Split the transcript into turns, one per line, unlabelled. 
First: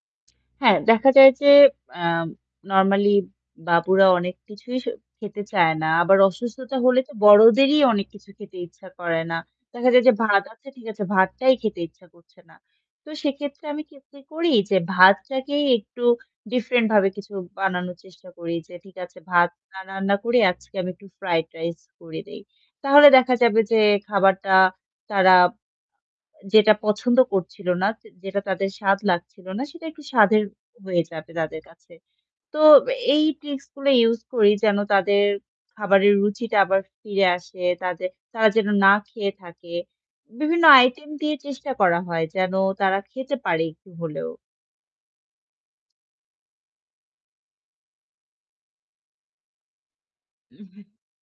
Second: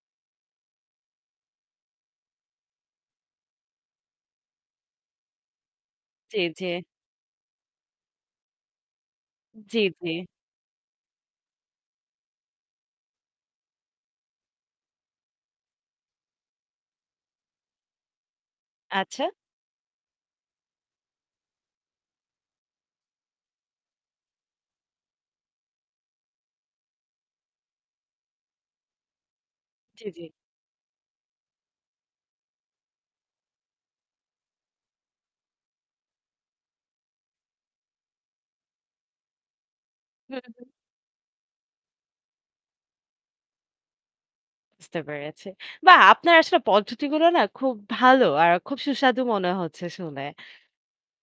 হ্যাঁ দেখা যায় যে, অ্যাম নরমালি বাবুরা অনেক কিছুই স খেতে চায় না। আবার
জ্বী, জ্বী।
অসুস্থতা হলে তো বড়দেরই অনেক কিছু খেতে ইচ্ছা করে না।
জ্বী,
দেখা যায়
জ্বী।
যে ভাত, আচ্ছা ঠিক আছে, ভাতটাই খেতে ইচ্ছা করছে না। তো সেক্ষেত্রে আমি কি কি করি চেষ্টা করি যে ভাতটাকেই একটু ডিফরেন্ট ভাবে কিছু বানানোর চেষ্টা করি। যে ঠিক আছে
আচ্ছা?
ভাত না রান্না করে আজকে আমি একটু ফ্রাইড রাইস করে দেই। তাহলে দেখা যাবে যে, খাবারটা তারা আ এ যেটা পছন্দ করছিল না, যে যে যেটা তাদের স্বাদ লাগছিল না, সেটা একটু
জ্বী, জ্বী।
স্বাদের হয়ে যাবে তাদের কাছে। তো এই ট্রিক্স গুলো ইউজ করি, যেন তাদের খাবারের রুচিটা আবার ফিরে আসে, তাদের তারা যেন না খেয়ে থাকে।
হু,
বিভিন্ন
হু।
আইটেম দিয়ে চেষ্টা করা হয়। যেন তারা খেতে পারে একটু হলেও।
বুঝতে পেরেছি। বাহ! আপনার আসলে পদ্ধতিগুলো না খুব ভালো। আর খুব সুস্বাদু মনে হচ্ছে শুনে।
উম-হু।